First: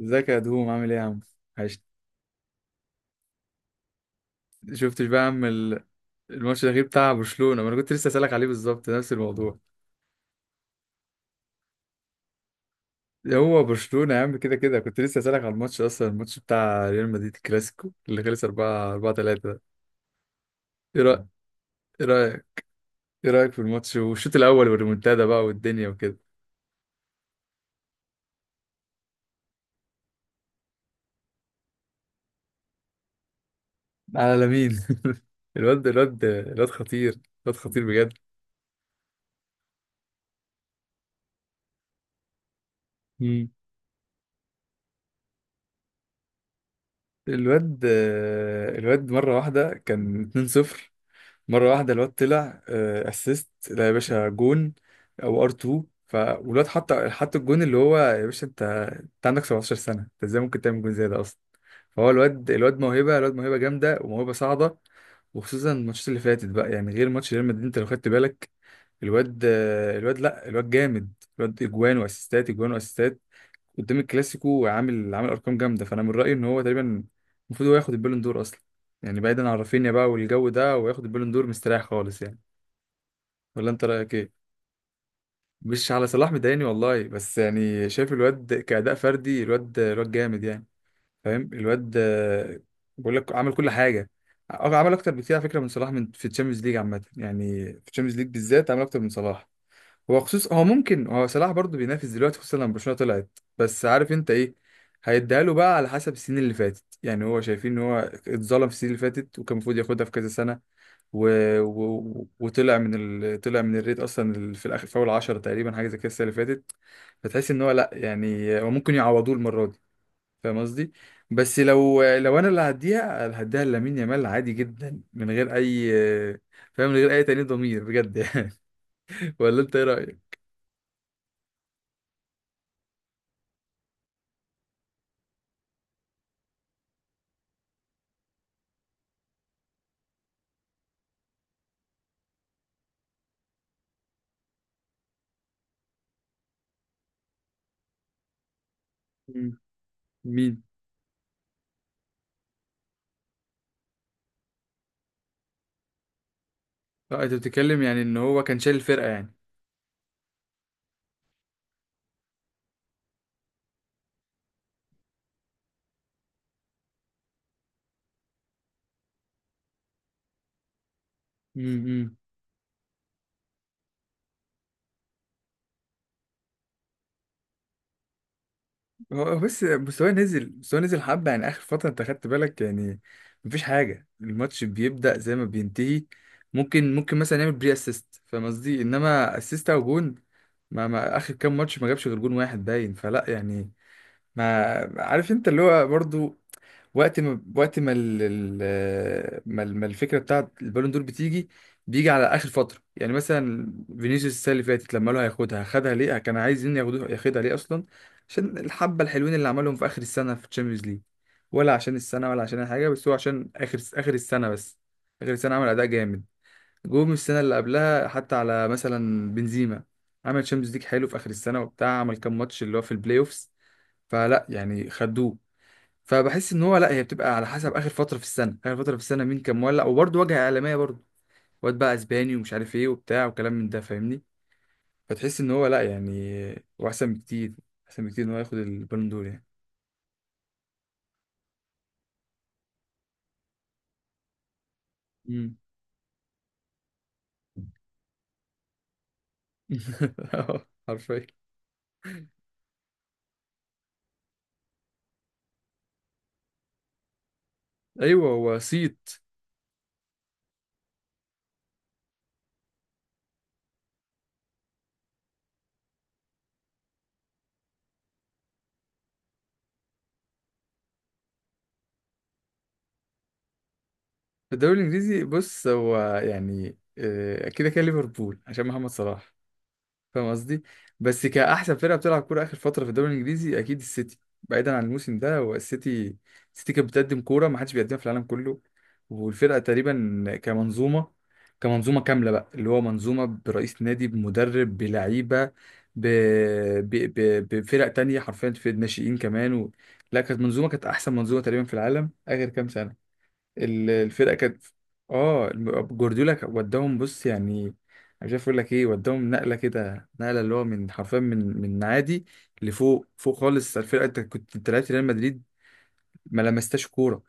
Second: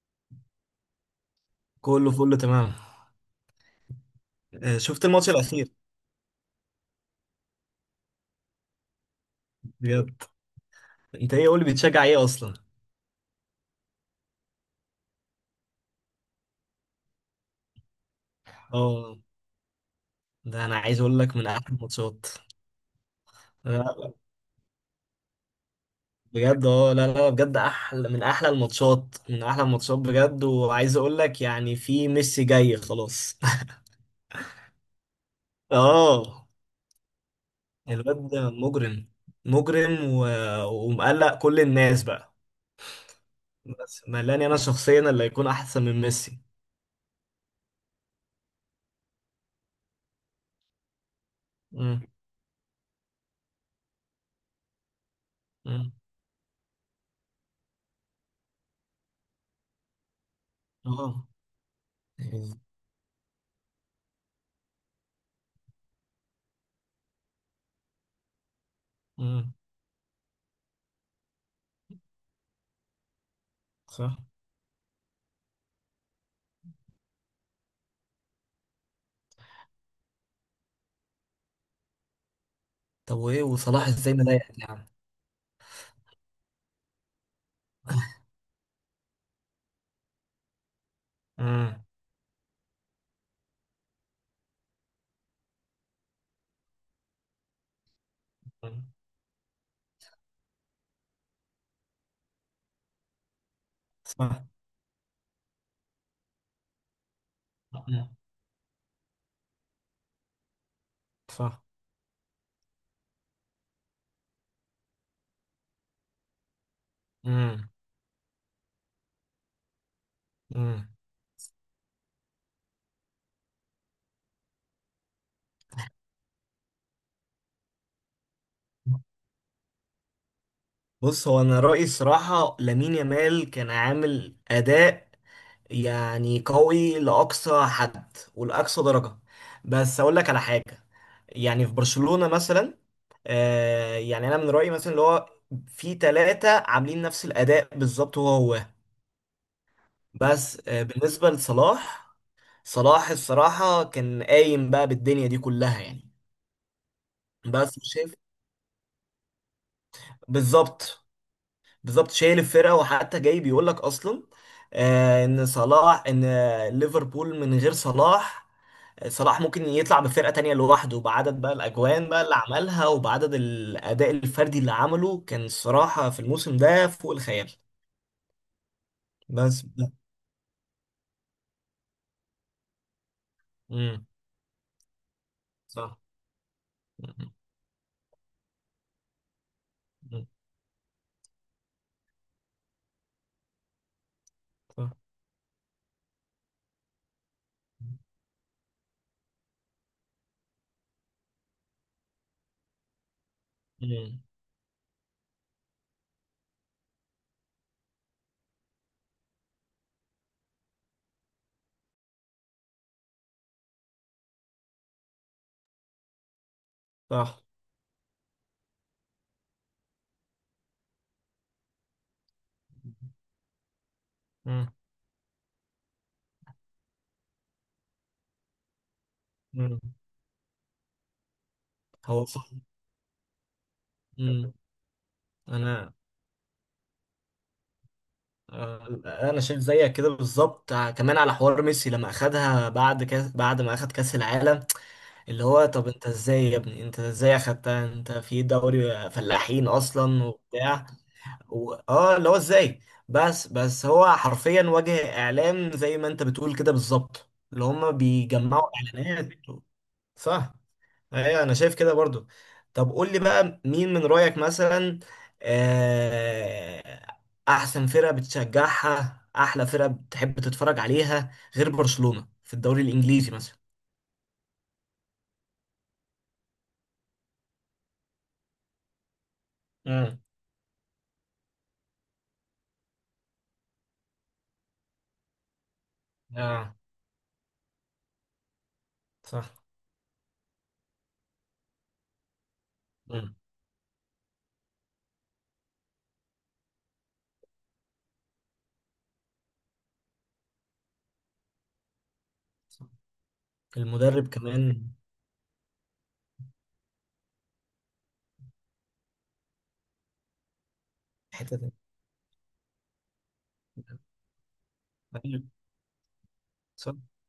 ازيك يا دوم عامل ايه يا عم؟ عشت. كله فل تمام. آه، شفت شفتش بقى يا الماتش عم الاخير؟ الماتش الأخير بتاع برشلونة؟ ما انا كنت لسه اسألك عليه بالظبط نفس الموضوع. بجد، انت ايه قول لي بتشجع ايه اصلا؟ هو برشلونة يا عم كده كده، كنت لسه اسألك على الماتش اصلا، الماتش بتاع ريال مدريد، الكلاسيكو اللي خلص 4 4 اه، 3 ده. ده انا عايز ايه اقول رأيك؟ لك من احلى ايه الماتشات. رأيك ايه رأيك في لا، الماتش لا، والشوط الأول والريمونتادا بقى والدنيا وكده؟ بجد اه لا لا بجد احلى من احلى الماتشات من احلى الماتشات بجد، وعايز اقول لك يعني في ميسي جاي خلاص. على لامين. الواد الواد اه، الواد خطير، الواد خطير بجد. الواد ده مجرم. مجرم و... ومقلق كل الناس بقى. مم. بس ملاني انا شخصيا اللي هيكون احسن من ميسي. الواد الواد مرة واحدة كان 2-0، مره واحده امم الواد طلع اسيست، لا يا باشا جون. او ار 2، امم فالواد حط الجون، اللي هو يا باشا انت، انت عندك 17 سنه، انت ازاي ممكن تعمل جون زي ده اه اصلا؟ فهو الواد، موهبه، الواد موهبه جامده وموهبه صاعده. وخصوصا الماتشات اللي فاتت بقى، يعني غير ماتش ريال مدريد انت لو خدت بالك الواد، امم. الواد لا، الواد جامد. الواد اجوان واسيستات، اجوان واسيستات قدام صح. الكلاسيكو، عامل ارقام جامده. فانا من رايي ان هو تقريبا المفروض هو ياخد البالون دور اصلا، يعني بعيدا عن رافينيا بقى والجو ده، وياخد البالون دور مستريح خالص يعني. طب وايه ولا انت وصلاح رايك ازاي ايه؟ مضايقك يا عم؟ مش على صلاح مضايقني والله، بس يعني شايف الواد كأداء فردي، الواد جامد يعني. فاهم؟ امم. الواد بقول لك عمل كل حاجه. عمل اكتر بكتير على فكره من صلاح، من في الشامبيونز ليج عامه، يعني في الشامبيونز ليج بالذات عمل اكتر من صلاح. هو صلاح برضه بينافس دلوقتي، خصوصا لما برشلونة طلعت، بس عارف انت صح. ايه؟ هيديها له بقى على حسب السنين اللي فاتت، يعني هو شايفين ان هو مم. اتظلم في السنين اللي فاتت وكان المفروض ياخدها في كذا سنة. و... صح. وطلع من طلع من الريت اصلا، في الاخر، في اول 10 تقريبا حاجة زي كده السنة اللي فاتت. فتحس ان هو امم لا يعني هو ممكن يعوضوه المرة دي. فاهم امم قصدي؟ بس لو انا اللي هديها، أنا هديها لامين يامال عادي جدا من غير اي، فاهم، من غير اي تأنيب ضمير بجد يعني. ولا انت ايه رأيك؟ بص، هو انا رأيي الصراحة لامين يامال كان عامل اداء يعني قوي لاقصى حد ولاقصى درجة. بس اقول لك على حاجة، يعني في برشلونة مثلا آه يعني انا من رأيي مثلا اللي هو في ثلاثة عاملين نفس الاداء بالظبط هو هو. مين؟ بس آه بالنسبة لصلاح، صلاح الصراحة كان قايم بقى بالدنيا دي كلها يعني. اه انت بس بتتكلم يعني شايف، ان هو كان شايل الفرقه يعني. بالظبط، بالظبط شايل الفرقه، وحتى جاي بيقول لك اصلا آه، ان صلاح ان آه، ليفربول من غير صلاح آه، صلاح ممكن يطلع بفرقه تانية لوحده بعدد بقى الاجوان امم. بقى اللي عملها وبعدد الاداء الفردي اللي عمله كان الصراحه في الموسم ده فوق الخيال. هو بس بس مستواه نزل، مستواه نزل حبه يعني اخر فتره انت خدت بالك يعني. مفيش امم. حاجه، الماتش بيبدا زي ما صح. بينتهي. ممكن مم. مثلا يعمل بري اسيست، فاهم قصدي، انما اسيست او جون. ما اخر كام ماتش ما جابش غير جون واحد باين، فلا يعني. ما صح. عارف انت اللي هو برضو وقت ما الفكره بتاعت البالون دور بتيجي، بيجي على اخر فتره يعني. مثلا مم. فينيسيوس السنه اللي فاتت لما قالوا هياخدها، خدها ليه؟ كان عايزين ياخدوها، ياخدها ليه اصلا؟ عشان الحبه الحلوين اللي عملهم في اخر السنه في الشامبيونز ليج؟ ولا عشان السنه؟ ولا عشان اي حاجه؟ بس هو عشان اخر السنه بس. اخر السنه عمل اداء جامد. جم السنه صح. اللي قبلها حتى على مثلا بنزيما، عمل شامبيونز ليج حلو في اخر السنه وبتاع، عمل كام ماتش اللي هو في البلاي اوفس، فلا مم. يعني خدوه. فبحس ان هو لا، هي بتبقى على حسب اخر فتره في السنه. اخر فتره في السنه مين كان مم. مولع، وبرضه واجهه اعلاميه برضه، واد بقى هو اسباني صح. ومش عارف ايه وبتاع وكلام من ده، فاهمني؟ مم. فتحس ان هو لا انا يعني هو احسن بكتير، احسن بكتير ان هو ياخد آه، البالون دور انا يعني. شايف زيك كده بالظبط، ع- كمان على حوار ميسي لما اخدها بعد كاس بعد ما اخد كاس العالم. اللي امم. هو طب انت ازاي يا ابني، انت ازاي اخدتها؟ انت في دوري فلاحين اصلا وبتاع حرفيا. و... اه اللي هو ازاي. بس بس هو حرفيا وجه اعلام زي ما انت بتقول كده بالظبط اللي هم ايوه هو بيجمعوا صيت. اعلانات. صح. ايوه انا شايف كده برضو. طب قول لي بقى مين من رأيك مثلا آه، احسن فرقة بتشجعها، احلى فرقة بتحب تتفرج عليها غير برشلونة في الدوري الانجليزي مثلا؟ في الدوري الانجليزي بص، هو يعني كده كده ليفربول عشان محمد صلاح، امم. فاهم قصدي. بس كأحسن فرقة بتلعب كورة آخر فترة في الدوري الإنجليزي أكيد السيتي، بعيدا عن الموسم ده، هو السيتي. السيتي اه. كانت بتقدم كورة ما حدش بيقدمها في العالم كله، صح. والفرقة تقريبا كمنظومة، كمنظومة كاملة بقى، اللي هو منظومة امم. برئيس نادي، بمدرب، بلعيبة، ب... ب... بفرق تانية حرفيا في الناشئين كمان لا كانت منظومة، كانت أحسن منظومة تقريبا في العالم آخر كام سنة. المدرب الفرقه كانت، كمان. اه جوارديولا كان وداهم بص يعني، مش عارف اقول لك ايه، وداهم نقله كده، نقله اللي هو من حرفيا حتة تانية. من عادي لفوق، فوق خالص. الفرقه انت كنت، انت لعبت ريال مدريد أيوة، ما لمستهاش صح. كوره.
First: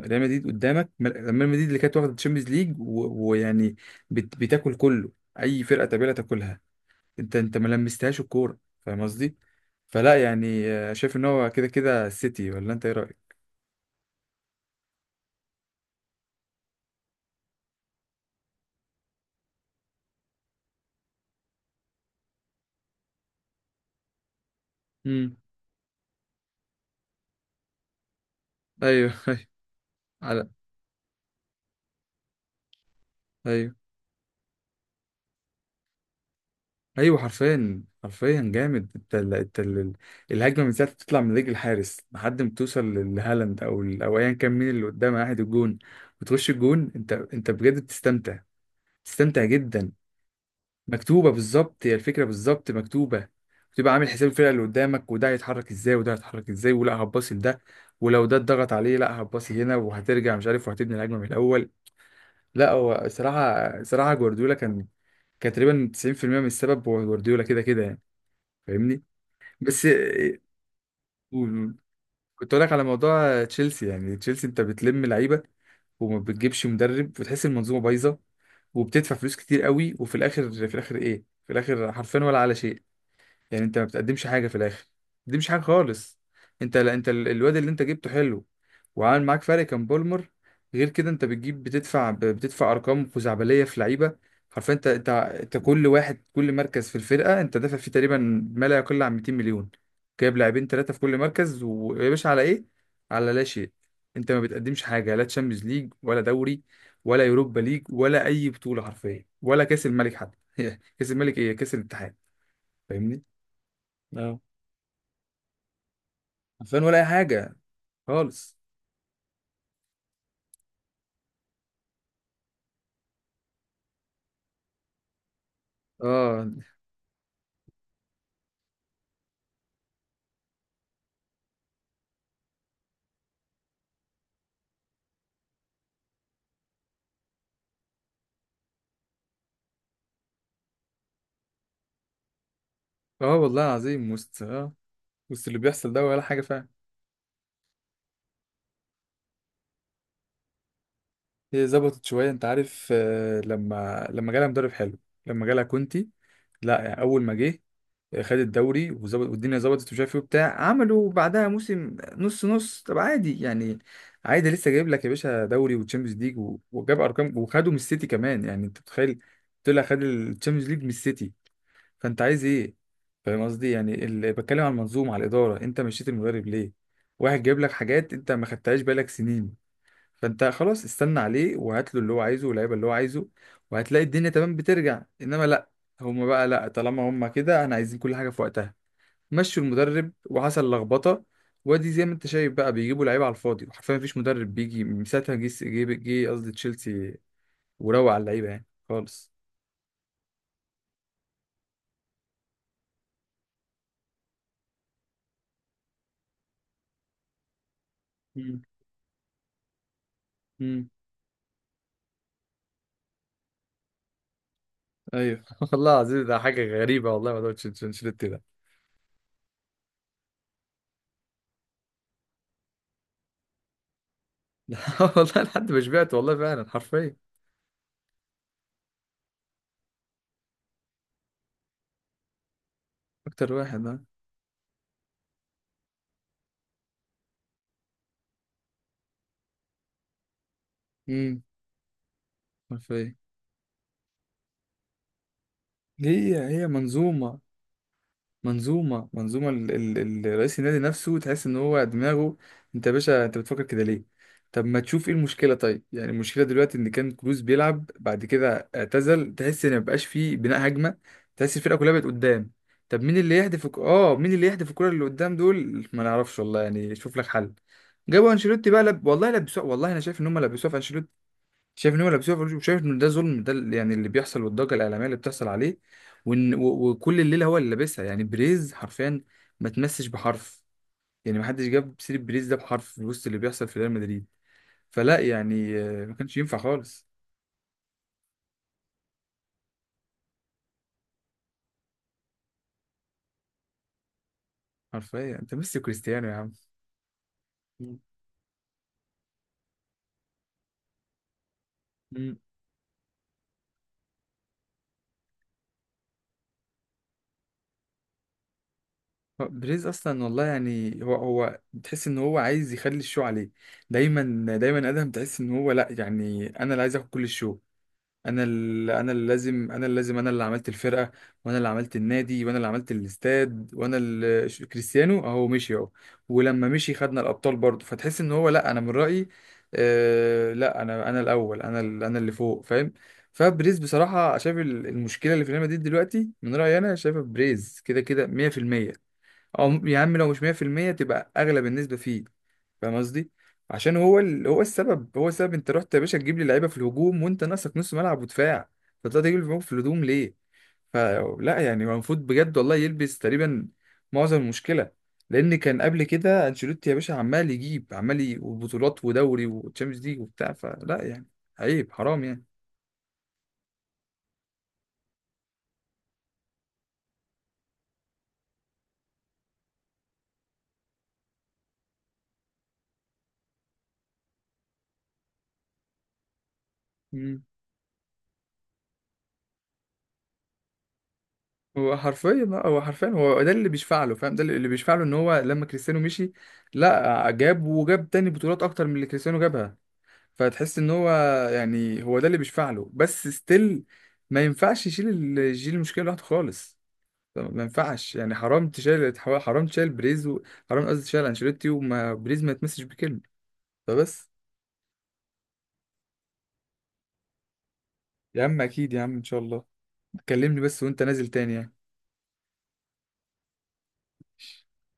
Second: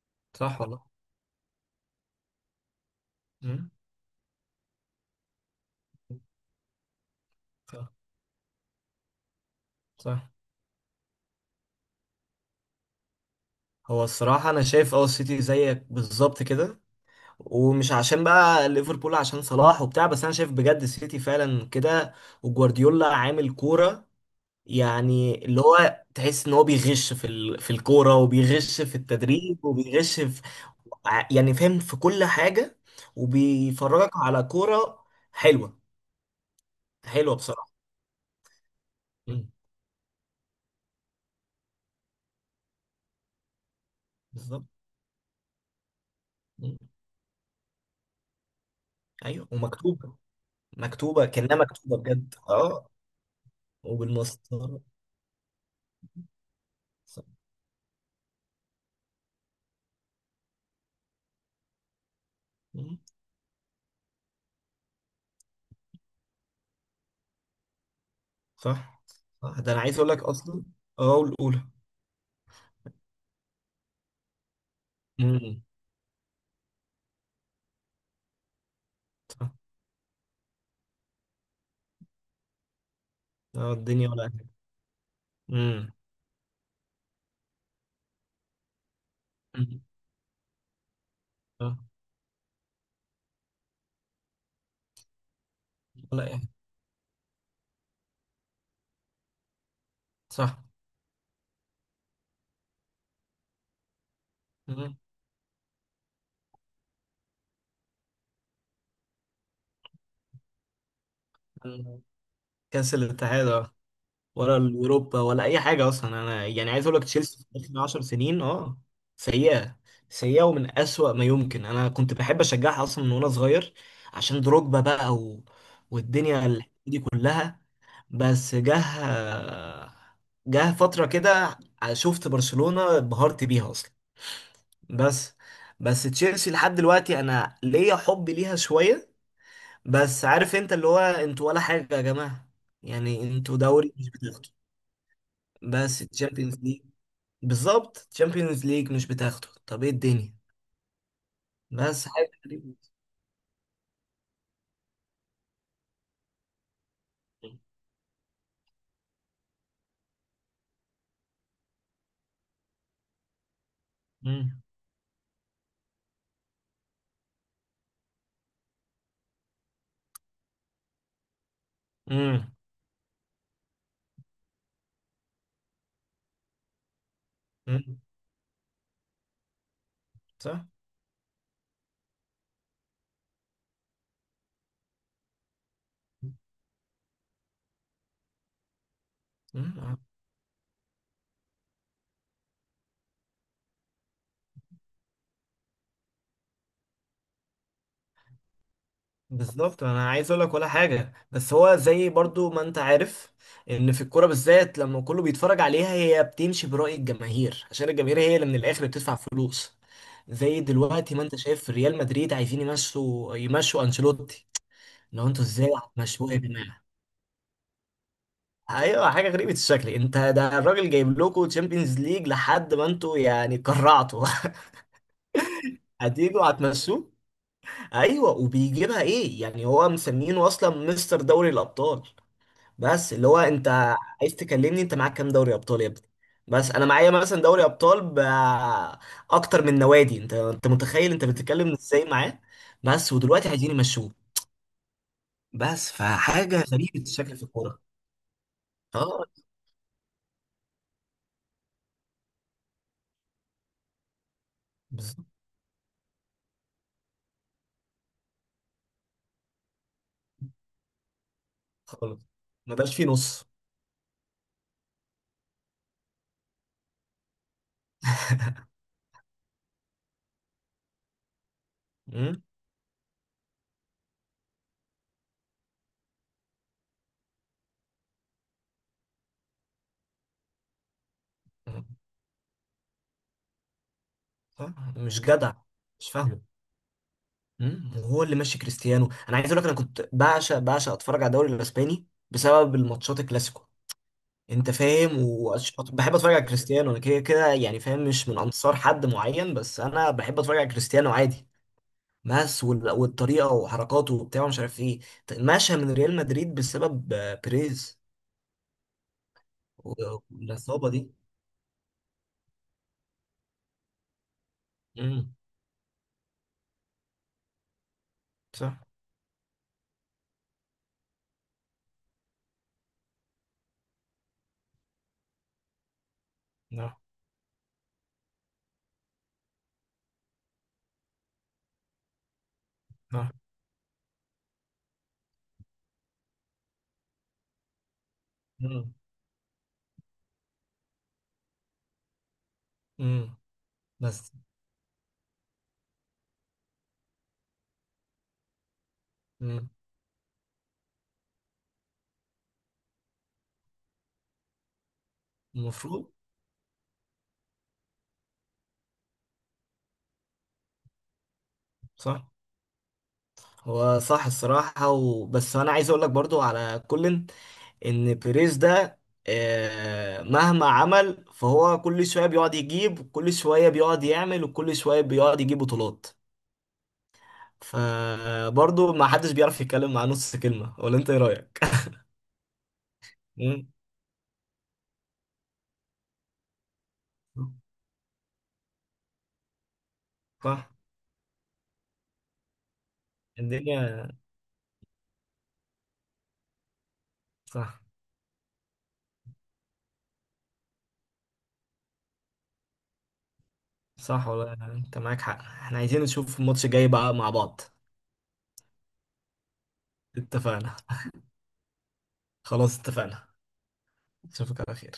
ريال مدريد صح والله. قدامك، ريال مدريد اللي كانت واخده تشامبيونز ليج مم. ويعني بتاكل كله، اي فرقه تقابلها تاكلها. انت ما صح. لمستهاش الكوره، فاهم قصدي. فلا صح. يعني شايف ان هو كده كده السيتي، ولا انت ايه رايك؟ هو الصراحة أنا شايف أه السيتي زيك بالظبط كده. ومش عشان بقى ليفربول عشان صلاح وبتاع، بس انا شايف بجد السيتي فعلا كده. وجوارديولا عامل كورة امم. يعني اللي هو تحس ان هو بيغش في ال... في الكورة وبيغش في ايوه. ايوه. التدريب وبيغش في على. ع- يعني فاهم في كل حاجة. ايوه. وبيفرجك على كورة حلوة. ايوه حلوة بصراحة. حرفيا، حرفيا جامد. مم. الهجمه من ساعه ما تطلع من رجل الحارس لحد ما توصل لهالاند او ايا كان بالظبط. مين اللي قدام واحد الجون، وتخش مم. الجون، انت بجد بتستمتع، بتستمتع ايوه جدا. ومكتوبة، مكتوبة مكتوبه كأنها بالظبط، هي مكتوبة الفكره بجد بالظبط اه. مكتوبه. بتبقى عامل حساب الفرقه اللي وبالمسطرة. قدامك، وده هيتحرك ازاي وده هيتحرك ازاي ولا صح. هتباصي لده، ولو ده اتضغط عليه لا هتباصي هنا وهترجع مش عارف وهتبني الهجمه من الاول. لا مم. هو صراحه، جوارديولا كان تقريبا 90% من السبب هو جوارديولا كده كده يعني، صح. فاهمني؟ صح. ده انا بس عايز اقول لك اصلا اه والاولى قول. كنت اقول لك على موضوع تشيلسي، يعني تشيلسي انت بتلم لعيبه وما بتجيبش مدرب وتحس المنظومه بايظه، وبتدفع فلوس اه كتير قوي، وفي الاخر، في الاخر حرفيا ولا على شيء، يعني اه، انت ما الدنيا ولا بتقدمش أي حاجه حاجة. في الاخر، ما بتقدمش حاجه امم. خالص. انت لا، انت الواد اللي انت جبته حلو وعامل معاك فرق أمم. كان بولمر، غير كده انت بتجيب، اه بتدفع بتدفع ارقام خزعبليه في لعيبه. حرفيا انت، كل ولا واحد، اي حاجة. كل مركز في الفرقه انت دافع فيه تقريبا ما لا يقل عن 200 مليون. جايب صح. لاعبين ثلاثه في كل مركز، ويا باشا على ايه؟ على لا شيء. انت ما بتقدمش أمم. حاجه، لا تشامبيونز ليج ولا دوري ولا يوروبا ليج ولا اي بطوله، حرفيا ولا كاس الملك حتى كاس الملك ايه، كاس الاتحاد. كاس فاهمني؟ الاتحاد اه، ولا اليوروبا ولا اي حاجة اصلا. انا يعني عارفين عايز اقول ولا لك اي تشيلسي في حاجه اخر 10 سنين خالص. اه سيئة. سيئة ومن أسوأ ما يمكن. انا كنت بحب اشجعها اصلا من وانا صغير عشان دروجبا بقى و... والدنيا اه. ال- دي كلها. بس جه، جه فترة كده شفت برشلونة انبهرت بيها اصلا. بس بس تشيلسي لحد دلوقتي انا ليا حب ليها شويه. بس عارف انت اللي هو انتوا ولا حاجه يا جماعه؟ يعني اه انتوا والله دوري العظيم مش وسط بتاخده، اه، وسط اللي بيحصل بس ده ولا حاجه، تشامبيونز فاهم؟ ليج، بالظبط تشامبيونز ليج مش بتاخده، طب ايه الدنيا؟ هي ظبطت بس شويه حاجه انت عارف، غريبة. لما جالها مدرب حلو، لما جالها كونتي، لا يعني اول ما جه خد الدوري وظبط والدنيا ظبطت ومش عارف ايه وبتاع، عملوا بعدها موسم نص نص، طب عادي يعني، عادي مم. لسه جايب لك يا باشا دوري وتشامبيونز ليج وجاب ارقام، وخدوا من السيتي كمان يعني، انت متخيل؟ طلع خد التشامبيونز ليج من السيتي، فانت عايز مم. ايه؟ فاهم قصدي يعني اللي بتكلم عن المنظومه على الاداره، انت مشيت المدرب ليه؟ واحد جايب لك مم. حاجات انت ما خدتهاش بالك سنين، فانت صح. خلاص استنى عليه وهات له اللي هو عايزه واللعيبه اللي هو عايزه، وهتلاقي الدنيا تمام بترجع. انما لا، هما بقى لا، طالما هما كده احنا عايزين كل حاجه في وقتها، مشوا مم. المدرب وحصل لخبطه، وادي زي ما انت شايف بقى بيجيبوا لعيبه على الفاضي، وحرفيا مفيش مدرب بيجي من ساعتها، جه قصدي تشيلسي، وروق على اللعيبه يعني خالص. بالظبط انا عايز اقول لك ولا حاجه، بس هو زي برضو ما انت عارف ان في الكوره بالذات لما كله بيتفرج عليها هي بتمشي برأي الجماهير عشان الجماهير هي اللي من مم. الاخر بتدفع فلوس. زي مم. دلوقتي ما انت شايف في ريال مدريد عايزين يمشوا، يمشوا انشيلوتي. لو ايوه. انتوا ازاي والله العظيم هتمشوه يا ده حاجه جماعه؟ غريبه، والله ما دوتش انشيلوتي ده. ايوه حاجه غريبه الشكل. انت ده الراجل جايب لكم تشامبيونز ليج لحد ما انتوا يعني كرعتوا. والله لحد ما شبعت والله، هتيجوا فعلا هتمشوه. حرفيا. ايوه، وبيجيبها ايه يعني هو مسمينه اصلا مستر دوري الابطال. بس اللي هو اكتر انت واحد، ها. عايز تكلمني انت معاك كام دوري ابطال يا ابني؟ بس انا معايا مثلا دوري ابطال ب اكتر من نوادي. انت انت متخيل انت امم. بتتكلم ازاي معاه؟ بس حرفيا. ودلوقتي عايزين يمشوه. بس هي فحاجه هي غريبه الشكل منظومه، في الكوره. منظومة، اه رئيس النادي نفسه تحس ان هو دماغه، انت يا باشا انت بتفكر كده ليه؟ طب ما تشوف ايه بالظبط. المشكلة طيب؟ يعني المشكلة دلوقتي ان كان كروس بيلعب بعد كده اعتزل، تحس ان مبقاش فيه بناء هجمة، تحس الفرقة كلها بقت خالص. قدام. ما بقاش طب فيه مين اللي نص. يهدف مين اللي يهدف الكرة اللي قدام دول؟ ما نعرفش والله، يعني شوف لك حل. جابوا انشيلوتي بقى والله لبسوه، والله انا شايف ان هم لبسوه في، شايف ان هو لابسوها مم. فلوس، وشايف ان ده ظلم، ده يعني اللي بيحصل والضجه الاعلاميه اللي بتحصل عليه، وكل الليله هو اللي لابسها يعني، بريز حرفيا ما تمسش بحرف، يعني ما حدش جاب سيره بريز ده بحرف في وسط اللي بيحصل في ريال مدريد. آه، فلا مش جدع. يعني مش ما كانش فاهمه. ينفع خالص. مم. وهو اللي ماشي كريستيانو، انا عايز اقول لك انا كنت بعشق بعشق اتفرج على الدوري الاسباني بسبب الماتشات الكلاسيكو، انت فاهم؟ حرفيا انت ميسي وبحب كريستيانو يا اتفرج على عم. كريستيانو. انا كده كده يعني مم. فاهم مش من انصار حد معين، بس انا بحب اتفرج على كريستيانو عادي، مم. ماس وال- والطريقه وحركاته وبتاع مش عارف ايه. مشى من ريال مدريد بسبب آه، بيريز هو بريز و- اصلا والله والاصابه يعني، دي. هو تحس ان هو عايز يخلي الشو عليه دايما، دايما ادهم، امم. تحس ان هو لا يعني انا اللي عايز اخد كل الشو، صح. انا اللي لازم، انا اللي عملت الفرقه، وانا اللي عملت النادي، وانا اللي عملت الاستاد، وانا اللي كريستيانو اهو مشي اهو، ولما مشي نعم. خدنا الابطال برضه، فتحس ان هو لا، انا من رايي آه لا، انا الاول، انا انا اللي فوق، فاهم؟ نعم. فبريز بصراحه شايف المشكله اللي في ريال مدريد دلوقتي من رايي انا شايفها بريز كده كده 100%، امم. او يا عم لو مش 100% تبقى اغلب النسبه فيه، فاهم قصدي. امم. عشان هو بس. هو السبب، هو السبب. انت رحت يا باشا تجيب لي لعيبه في الهجوم وانت ناقصك نص ملعب ودفاع، فطلعت تجيب لي امم. في الهجوم ليه؟ فلا يعني هو المفروض بجد والله يلبس تقريبا معظم المشكله، لان كان قبل المفروض. كده انشيلوتي يا باشا عمال يجيب، عمال وبطولات ودوري وتشامبيونز ليج وبتاع، فلا يعني عيب، حرام صح. يعني. هو صح الصراحه. وبس انا عايز اقول لك برضو على كولن ان بيريز ده آه، مهما عمل فهو كل شويه بيقعد يجيب، كل شويه بيقعد يعمل، وكل شويه بيقعد يجيب بطولات. مم. فبرضه ما حدش بيعرف يتكلم مع نص كلمه. ولا انت ايه رايك؟ هو حرفيا لا، هو حرفيا هو ده مم. اللي بيشفع له، فاهم؟ ده اللي بيشفع له ان هو لما كريستيانو مشي لا جاب، وجاب تاني بطولات اكتر من اللي كريستيانو جابها، صح. فتحس ان هو يعني هو ده اللي بيشفع له. بس ستيل الدنيا. ما ينفعش يشيل يشيل المشكله لوحده خالص، ما صح. ينفعش يعني. حرام تشيل، حرام تشيل بريز حرام قصدي تشيل انشيلوتي وما بريز ما يتمسش بكلمه، صح فبس. والله انت معاك حق. احنا عايزين نشوف الماتش الجاي بقى مع بعض. يا عم اكيد يا عم، ان شاء الله. كلمني اتفقنا. بس وانت نازل تاني يعني. خلاص اتفقنا. اشوفك على خير.